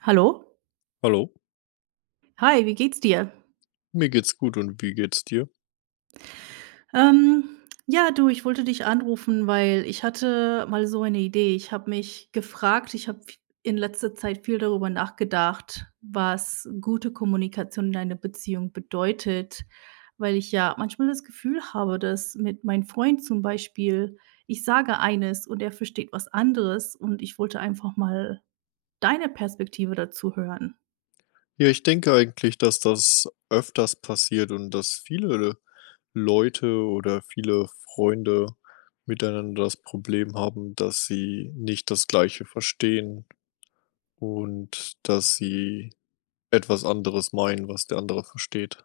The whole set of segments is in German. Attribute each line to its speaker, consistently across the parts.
Speaker 1: Hallo.
Speaker 2: Hallo,
Speaker 1: Hi, wie geht's dir?
Speaker 2: mir geht's gut und wie geht's dir?
Speaker 1: Ähm, ja, du, ich wollte dich anrufen, weil ich hatte mal so eine Idee. Ich habe in letzter Zeit viel darüber nachgedacht, was gute Kommunikation in einer Beziehung bedeutet, weil ich ja manchmal das Gefühl habe, dass mit meinem Freund zum Beispiel, ich sage eines und er versteht was anderes und ich wollte einfach mal deine Perspektive dazu hören.
Speaker 2: Ja, ich denke eigentlich, dass das öfters passiert und dass viele Leute oder viele Freunde miteinander das Problem haben, dass sie nicht das Gleiche verstehen und dass sie etwas anderes meinen, was der andere versteht.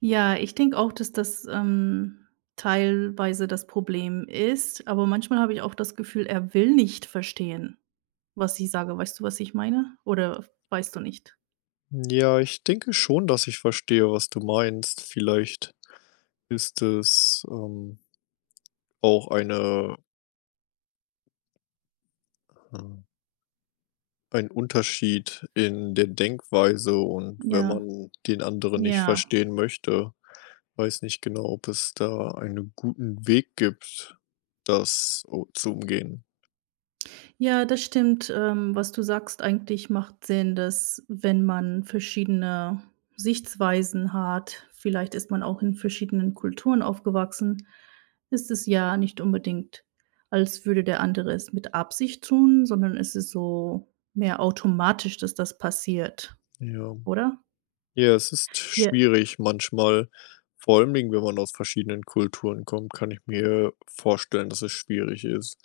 Speaker 1: Ja, ich denke auch, dass das, teilweise das Problem ist, aber manchmal habe ich auch das Gefühl, er will nicht verstehen, was ich sage. Weißt du, was ich meine? Oder weißt du nicht?
Speaker 2: Ja, ich denke schon, dass ich verstehe, was du meinst. Vielleicht ist es, auch eine, äh Ein Unterschied in der Denkweise, und wenn
Speaker 1: Ja,
Speaker 2: man den anderen nicht
Speaker 1: ja.
Speaker 2: verstehen möchte, weiß nicht genau, ob es da einen guten Weg gibt, das o zu umgehen.
Speaker 1: Ja, das stimmt. Was du sagst, eigentlich macht Sinn, dass wenn man verschiedene Sichtweisen hat, vielleicht ist man auch in verschiedenen Kulturen aufgewachsen, ist es ja nicht unbedingt, als würde der andere es mit Absicht tun, sondern es ist so mehr automatisch, dass das passiert,
Speaker 2: Ja.
Speaker 1: oder?
Speaker 2: Ja, es ist schwierig manchmal, vor allem, wenn man aus verschiedenen Kulturen kommt, kann ich mir vorstellen, dass es schwierig ist,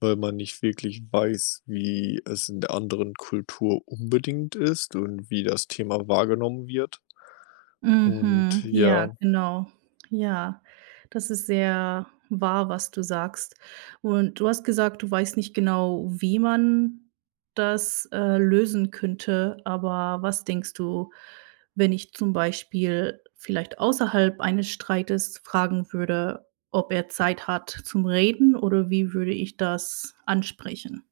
Speaker 2: weil man nicht wirklich weiß, wie es in der anderen Kultur unbedingt ist und wie das Thema wahrgenommen wird. Und
Speaker 1: Mhm. Ja,
Speaker 2: ja.
Speaker 1: genau. Ja, das ist sehr wahr, was du sagst. Und du hast gesagt, du weißt nicht genau, wie man das, lösen könnte, aber was denkst du, wenn ich zum Beispiel vielleicht außerhalb eines Streites fragen würde, ob er Zeit hat zum Reden oder wie würde ich das ansprechen?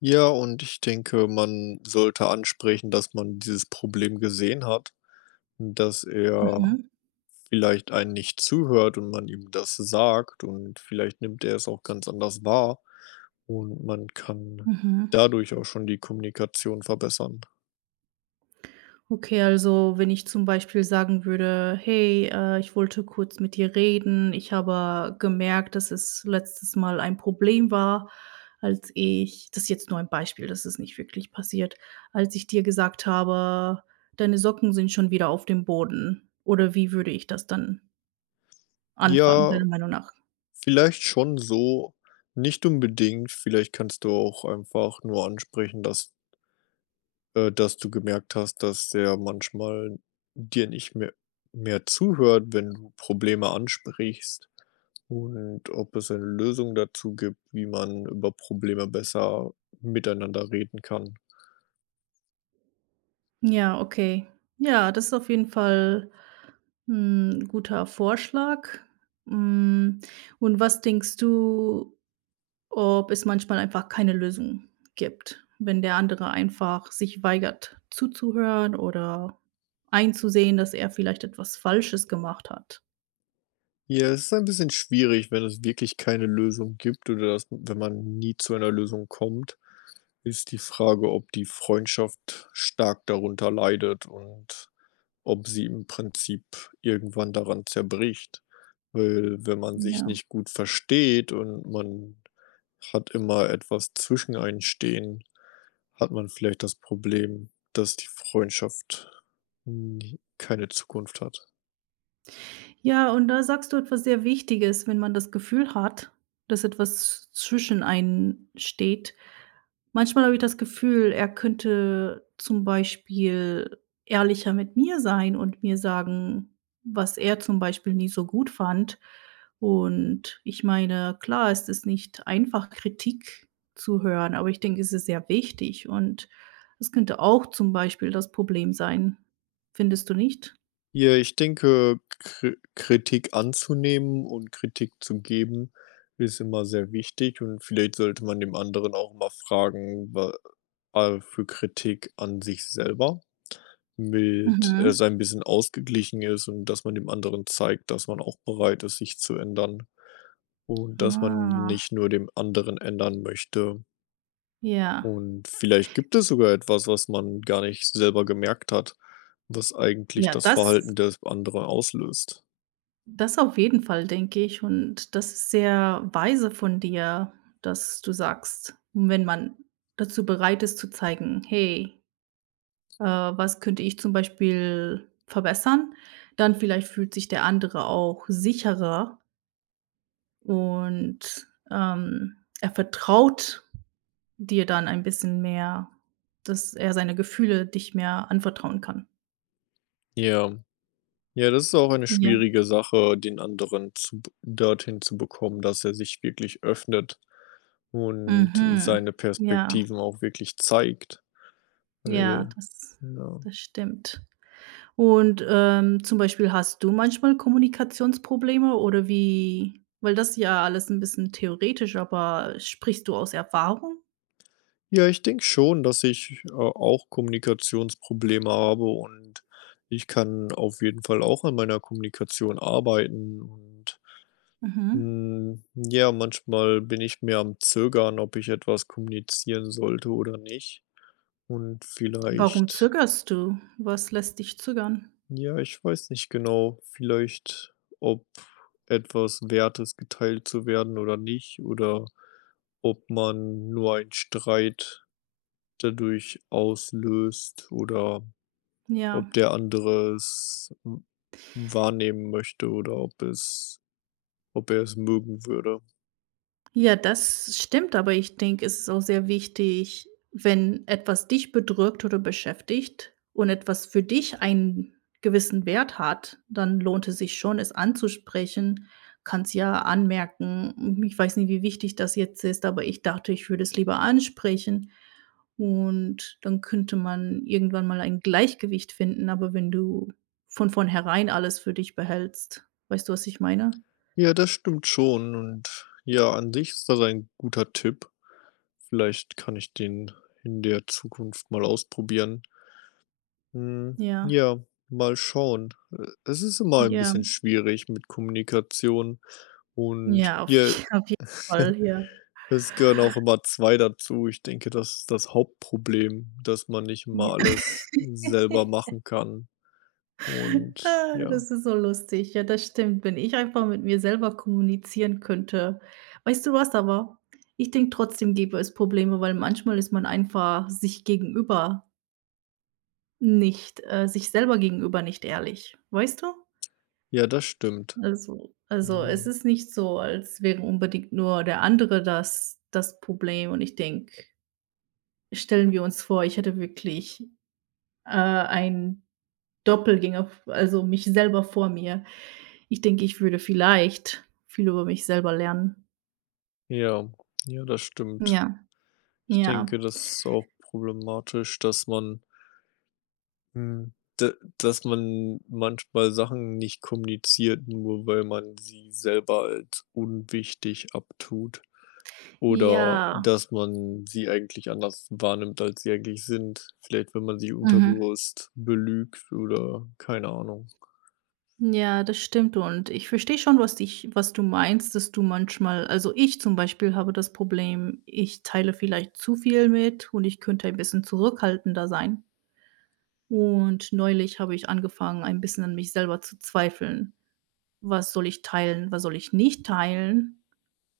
Speaker 2: Ja, und ich denke, man sollte ansprechen, dass man dieses Problem gesehen hat, dass er
Speaker 1: Mhm.
Speaker 2: vielleicht einen nicht zuhört und man ihm das sagt, und vielleicht nimmt er es auch ganz anders wahr und man kann
Speaker 1: Mhm.
Speaker 2: dadurch auch schon die Kommunikation verbessern.
Speaker 1: Okay, also wenn ich zum Beispiel sagen würde: „Hey, ich wollte kurz mit dir reden. Ich habe gemerkt, dass es letztes Mal ein Problem war, als ich“ das ist jetzt nur ein Beispiel, das ist nicht wirklich passiert, „als ich dir gesagt habe: ‚Deine Socken sind schon wieder auf dem Boden.'“ Oder wie würde ich das dann anfangen,
Speaker 2: Ja,
Speaker 1: deiner Meinung nach?
Speaker 2: vielleicht schon so, nicht unbedingt. Vielleicht kannst du auch einfach nur ansprechen, dass du gemerkt hast, dass der manchmal dir nicht mehr zuhört, wenn du Probleme ansprichst, und ob es eine Lösung dazu gibt, wie man über Probleme besser miteinander reden kann.
Speaker 1: Ja, okay. Ja, das ist auf jeden Fall ein guter Vorschlag. Hm, und was denkst du? Ob es manchmal einfach keine Lösung gibt, wenn der andere einfach sich weigert zuzuhören oder einzusehen, dass er vielleicht etwas Falsches gemacht hat.
Speaker 2: Ja, es ist ein bisschen schwierig, wenn es wirklich keine Lösung gibt, oder dass, wenn man nie zu einer Lösung kommt, ist die Frage, ob die Freundschaft stark darunter leidet und ob sie im Prinzip irgendwann daran zerbricht. Weil, wenn man sich
Speaker 1: Ja.
Speaker 2: nicht gut versteht und man hat immer etwas zwischen einen stehen, hat man vielleicht das Problem, dass die Freundschaft nie keine Zukunft hat.
Speaker 1: Ja, und da sagst du etwas sehr Wichtiges, wenn man das Gefühl hat, dass etwas zwischen einen steht. Manchmal habe ich das Gefühl, er könnte zum Beispiel ehrlicher mit mir sein und mir sagen, was er zum Beispiel nie so gut fand. Und ich meine, klar, es ist nicht einfach, Kritik zu hören, aber ich denke, es ist sehr wichtig und es könnte auch zum Beispiel das Problem sein. Findest du nicht?
Speaker 2: Ja, ich denke, Kritik anzunehmen und Kritik zu geben ist immer sehr wichtig, und vielleicht sollte man dem anderen auch mal fragen, wa für Kritik an sich selber, mit es
Speaker 1: Mhm.
Speaker 2: ein bisschen ausgeglichen ist und dass man dem anderen zeigt, dass man auch bereit ist, sich zu ändern, und dass man
Speaker 1: Ah.
Speaker 2: nicht nur dem anderen ändern möchte.
Speaker 1: Ja,
Speaker 2: Und vielleicht gibt es sogar etwas, was man gar nicht selber gemerkt hat, was eigentlich
Speaker 1: ja,
Speaker 2: das
Speaker 1: das
Speaker 2: Verhalten des anderen auslöst.
Speaker 1: das auf jeden Fall, denke ich. Und das ist sehr weise von dir, dass du sagst, wenn man dazu bereit ist zu zeigen: „Hey, was könnte ich zum Beispiel verbessern?“ Dann vielleicht fühlt sich der andere auch sicherer und, er vertraut dir dann ein bisschen mehr, dass er seine Gefühle dich mehr anvertrauen kann.
Speaker 2: Ja, ja, das ist auch eine
Speaker 1: Ja.
Speaker 2: schwierige Sache, den anderen zu, dorthin zu bekommen, dass er sich wirklich öffnet und
Speaker 1: Mhm.
Speaker 2: seine
Speaker 1: Ja.
Speaker 2: Perspektiven auch wirklich zeigt.
Speaker 1: Ja,
Speaker 2: Weil,
Speaker 1: das
Speaker 2: ja.
Speaker 1: das stimmt. Und, zum Beispiel hast du manchmal Kommunikationsprobleme oder wie, weil das ist ja alles ein bisschen theoretisch, aber sprichst du aus Erfahrung?
Speaker 2: Ja, ich denke schon, dass ich auch Kommunikationsprobleme habe und ich kann auf jeden Fall auch an meiner Kommunikation arbeiten. Und
Speaker 1: Mhm.
Speaker 2: Ja, manchmal bin ich mir am Zögern, ob ich etwas kommunizieren sollte oder nicht. Und
Speaker 1: Warum
Speaker 2: vielleicht,
Speaker 1: zögerst du? Was lässt dich zögern?
Speaker 2: ja, ich weiß nicht genau, vielleicht, ob etwas wert ist, geteilt zu werden oder nicht, oder ob man nur einen Streit dadurch auslöst, oder ob
Speaker 1: Ja.
Speaker 2: der andere es wahrnehmen möchte, oder ob es, ob er es mögen würde.
Speaker 1: Ja, das stimmt, aber ich denke, es ist auch sehr wichtig, wenn etwas dich bedrückt oder beschäftigt und etwas für dich einen gewissen Wert hat, dann lohnt es sich schon, es anzusprechen. Kannst ja anmerken, hm, ich weiß nicht, wie wichtig das jetzt ist, aber ich dachte, ich würde es lieber ansprechen. Und dann könnte man irgendwann mal ein Gleichgewicht finden, aber wenn du von vornherein alles für dich behältst, weißt du, was ich meine?
Speaker 2: Ja, das stimmt schon, und ja, an sich ist das ein guter Tipp. Vielleicht kann ich den in der Zukunft mal ausprobieren. Hm,
Speaker 1: Ja,
Speaker 2: ja, mal schauen. Es ist immer ein
Speaker 1: ja.
Speaker 2: bisschen schwierig mit Kommunikation, und
Speaker 1: Ja, auf
Speaker 2: ja,
Speaker 1: je auf jeden Fall, ja.
Speaker 2: es gehören auch immer 2 dazu. Ich denke, das ist das Hauptproblem, dass man nicht immer
Speaker 1: Ja.
Speaker 2: alles selber machen kann, und
Speaker 1: Ah,
Speaker 2: ja.
Speaker 1: das ist so lustig. Ja, das stimmt. Wenn ich einfach mit mir selber kommunizieren könnte. Weißt du was aber? Ich denke, trotzdem gäbe es Probleme, weil manchmal ist man einfach sich gegenüber nicht sich selber gegenüber nicht ehrlich, weißt du?
Speaker 2: Ja, das stimmt.
Speaker 1: Also,
Speaker 2: Ja.
Speaker 1: es ist nicht so, als wäre unbedingt nur der andere das Problem und ich denke, stellen wir uns vor, ich hätte wirklich, ein Doppelgänger, also mich selber vor mir. Ich denke, ich würde vielleicht viel über mich selber lernen.
Speaker 2: Ja, ja, das stimmt.
Speaker 1: Ja.
Speaker 2: Ich
Speaker 1: Ja,
Speaker 2: denke, das ist auch problematisch, hm, d dass man manchmal Sachen nicht kommuniziert, nur weil man sie selber als unwichtig abtut, oder
Speaker 1: ja.
Speaker 2: dass man sie eigentlich anders wahrnimmt, als sie eigentlich sind. Vielleicht, wenn man sie
Speaker 1: Mhm.
Speaker 2: unterbewusst belügt oder keine Ahnung.
Speaker 1: Ja, das stimmt und ich verstehe schon, was du meinst, dass du manchmal, also ich zum Beispiel habe das Problem, ich teile vielleicht zu viel mit und ich könnte ein bisschen zurückhaltender sein. Und neulich habe ich angefangen, ein bisschen an mich selber zu zweifeln. Was soll ich teilen, was soll ich nicht teilen?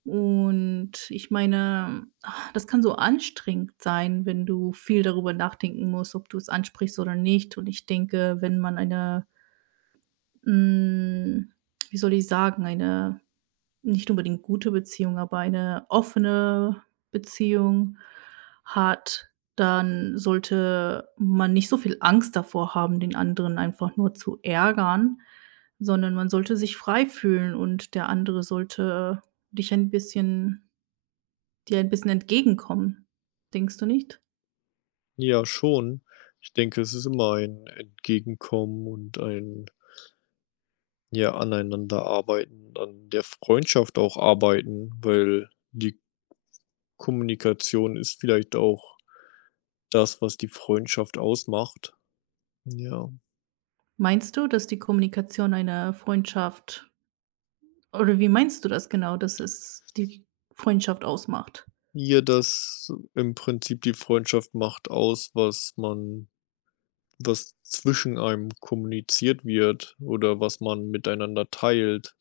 Speaker 1: Und ich meine, das kann so anstrengend sein, wenn du viel darüber nachdenken musst, ob du es ansprichst oder nicht. Und ich denke, wenn man eine, hm, wie soll ich sagen, eine nicht unbedingt gute Beziehung, aber eine offene Beziehung hat, dann sollte man nicht so viel Angst davor haben, den anderen einfach nur zu ärgern, sondern man sollte sich frei fühlen und der andere sollte dich ein bisschen Dir ein bisschen entgegenkommen, denkst du nicht?
Speaker 2: Ja, schon. Ich denke, es ist immer ein Entgegenkommen und ein, ja, Aneinanderarbeiten, an der Freundschaft auch arbeiten, weil die Kommunikation ist vielleicht auch das, was die Freundschaft ausmacht. Ja.
Speaker 1: Meinst du, dass die Kommunikation einer Freundschaft, oder wie meinst du das genau, dass es die Freundschaft ausmacht?
Speaker 2: Hier das im Prinzip die Freundschaft macht aus, was zwischen einem kommuniziert wird, oder was man miteinander teilt.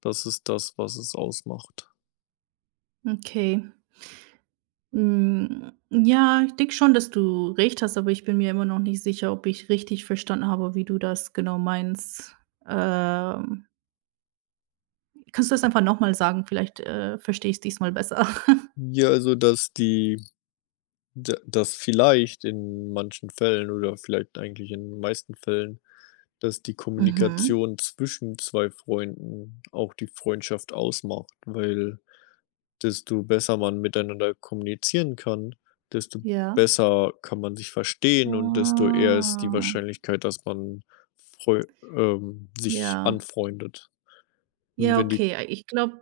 Speaker 2: Das ist das, was es ausmacht.
Speaker 1: Okay. Hm, ja, ich denke schon, dass du recht hast, aber ich bin mir immer noch nicht sicher, ob ich richtig verstanden habe, wie du das genau meinst. Ähm, kannst du das einfach noch mal sagen? Vielleicht verstehe ich's diesmal besser.
Speaker 2: Ja, also, dass die D dass vielleicht in manchen Fällen, oder vielleicht eigentlich in den meisten Fällen, dass die
Speaker 1: Mhm.
Speaker 2: Kommunikation zwischen 2 Freunden auch die Freundschaft ausmacht, weil desto besser man miteinander kommunizieren kann, desto
Speaker 1: Ja.
Speaker 2: besser kann man sich verstehen und desto eher ist die
Speaker 1: Ah.
Speaker 2: Wahrscheinlichkeit, dass man Freu sich
Speaker 1: Ja.
Speaker 2: anfreundet. Und
Speaker 1: Ja,
Speaker 2: wenn die
Speaker 1: okay. Ich glaube,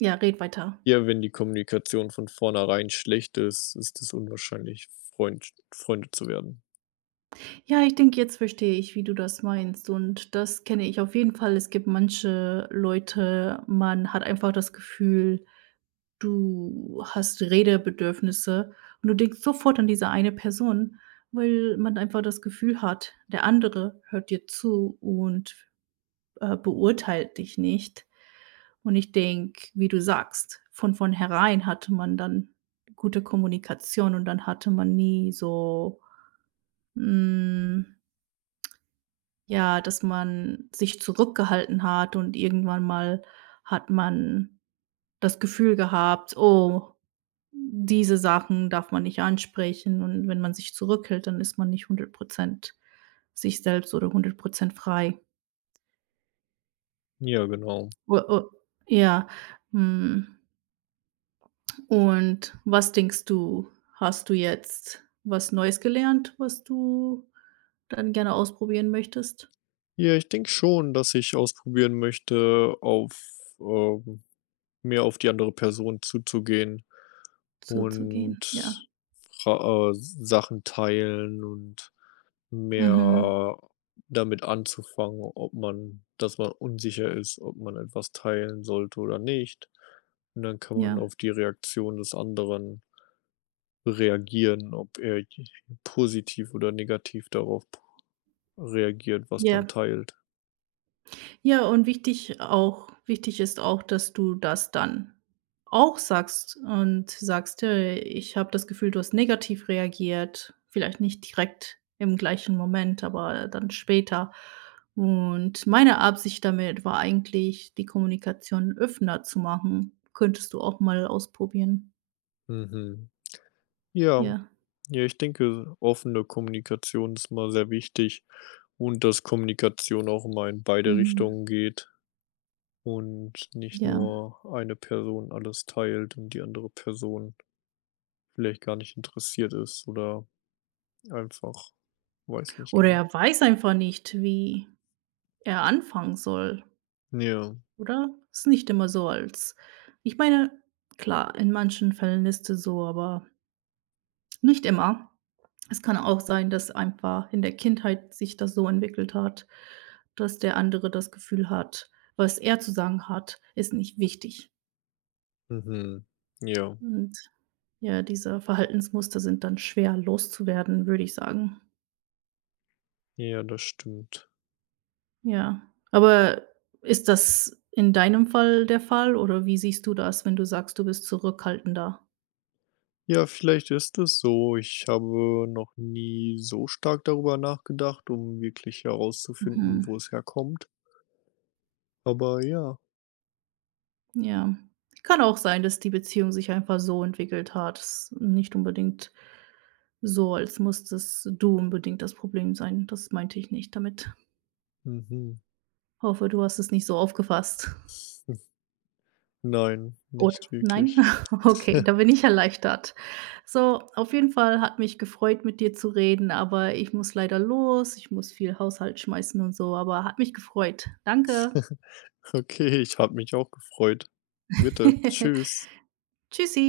Speaker 1: ja, red weiter.
Speaker 2: ja, wenn die Kommunikation von vornherein schlecht ist, ist es unwahrscheinlich, Freunde zu werden.
Speaker 1: Ja, ich denke, jetzt verstehe ich, wie du das meinst und das kenne ich auf jeden Fall. Es gibt manche Leute, man hat einfach das Gefühl, du hast Redebedürfnisse und du denkst sofort an diese eine Person, weil man einfach das Gefühl hat, der andere hört dir zu und, beurteilt dich nicht. Und ich denke, wie du sagst, von vornherein hatte man dann gute Kommunikation und dann hatte man nie so, hm, ja, dass man sich zurückgehalten hat und irgendwann mal hat man das Gefühl gehabt: „Oh, diese Sachen darf man nicht ansprechen.“ Und wenn man sich zurückhält, dann ist man nicht 100% sich selbst oder 100% frei.
Speaker 2: Ja, genau.
Speaker 1: U u Ja, hm, und was denkst du, hast du jetzt was Neues gelernt, was du dann gerne ausprobieren möchtest?
Speaker 2: Ja, ich denke schon, dass ich ausprobieren möchte, auf ähm, mehr auf die andere Person zuzugehen, und
Speaker 1: Zuzugehen, ja.
Speaker 2: fra Sachen teilen und
Speaker 1: Mhm.
Speaker 2: mehr damit anzufangen, ob man dass man unsicher ist, ob man etwas teilen sollte oder nicht. Und dann kann man
Speaker 1: Ja.
Speaker 2: auf die Reaktion des anderen reagieren, ob er j positiv oder negativ darauf reagiert, was man
Speaker 1: Ja.
Speaker 2: teilt.
Speaker 1: Ja, und wichtig auch wichtig ist auch, dass du das dann auch sagst und sagst: Ich habe das Gefühl, du hast negativ reagiert.“ Vielleicht nicht direkt im gleichen Moment, aber dann später. Und meine Absicht damit war eigentlich, die Kommunikation offener zu machen. Könntest du auch mal ausprobieren.
Speaker 2: Mhm. Ja.
Speaker 1: Ja,
Speaker 2: Ja, ich denke, offene Kommunikation ist mal sehr wichtig, und dass Kommunikation auch immer in beide
Speaker 1: mhm,
Speaker 2: Richtungen geht und nicht
Speaker 1: ja.
Speaker 2: nur eine Person alles teilt und die andere Person vielleicht gar nicht interessiert ist oder einfach weiß nicht
Speaker 1: Oder
Speaker 2: genau.
Speaker 1: er weiß einfach nicht, wie er anfangen soll.
Speaker 2: Ja,
Speaker 1: Oder? Ist nicht immer so, als, ich meine, klar, in manchen Fällen ist es so, aber nicht immer. Es kann auch sein, dass einfach in der Kindheit sich das so entwickelt hat, dass der andere das Gefühl hat, was er zu sagen hat, ist nicht wichtig.
Speaker 2: mhm. Ja,
Speaker 1: Und ja, diese Verhaltensmuster sind dann schwer loszuwerden, würde ich sagen.
Speaker 2: ja, das stimmt.
Speaker 1: Ja. Aber ist das in deinem Fall der Fall, oder wie siehst du das, wenn du sagst, du bist zurückhaltender?
Speaker 2: Ja, vielleicht ist es so. Ich habe noch nie so stark darüber nachgedacht, um wirklich herauszufinden, wo
Speaker 1: Mhm.
Speaker 2: es herkommt. Aber ja.
Speaker 1: Ja. Kann auch sein, dass die Beziehung sich einfach so entwickelt hat. Ist nicht unbedingt so, als musstest du unbedingt das Problem sein. Das meinte ich nicht damit.
Speaker 2: Mhm.
Speaker 1: Hoffe, du hast es nicht so aufgefasst.
Speaker 2: Nein,
Speaker 1: Oder
Speaker 2: nicht
Speaker 1: nein?
Speaker 2: wirklich.
Speaker 1: Okay, da bin ich erleichtert. So, auf jeden Fall hat mich gefreut, mit dir zu reden, aber ich muss leider los. Ich muss viel Haushalt schmeißen und so, aber hat mich gefreut. Danke.
Speaker 2: Okay, ich habe mich auch gefreut. Bitte, tschüss.
Speaker 1: Tschüssi.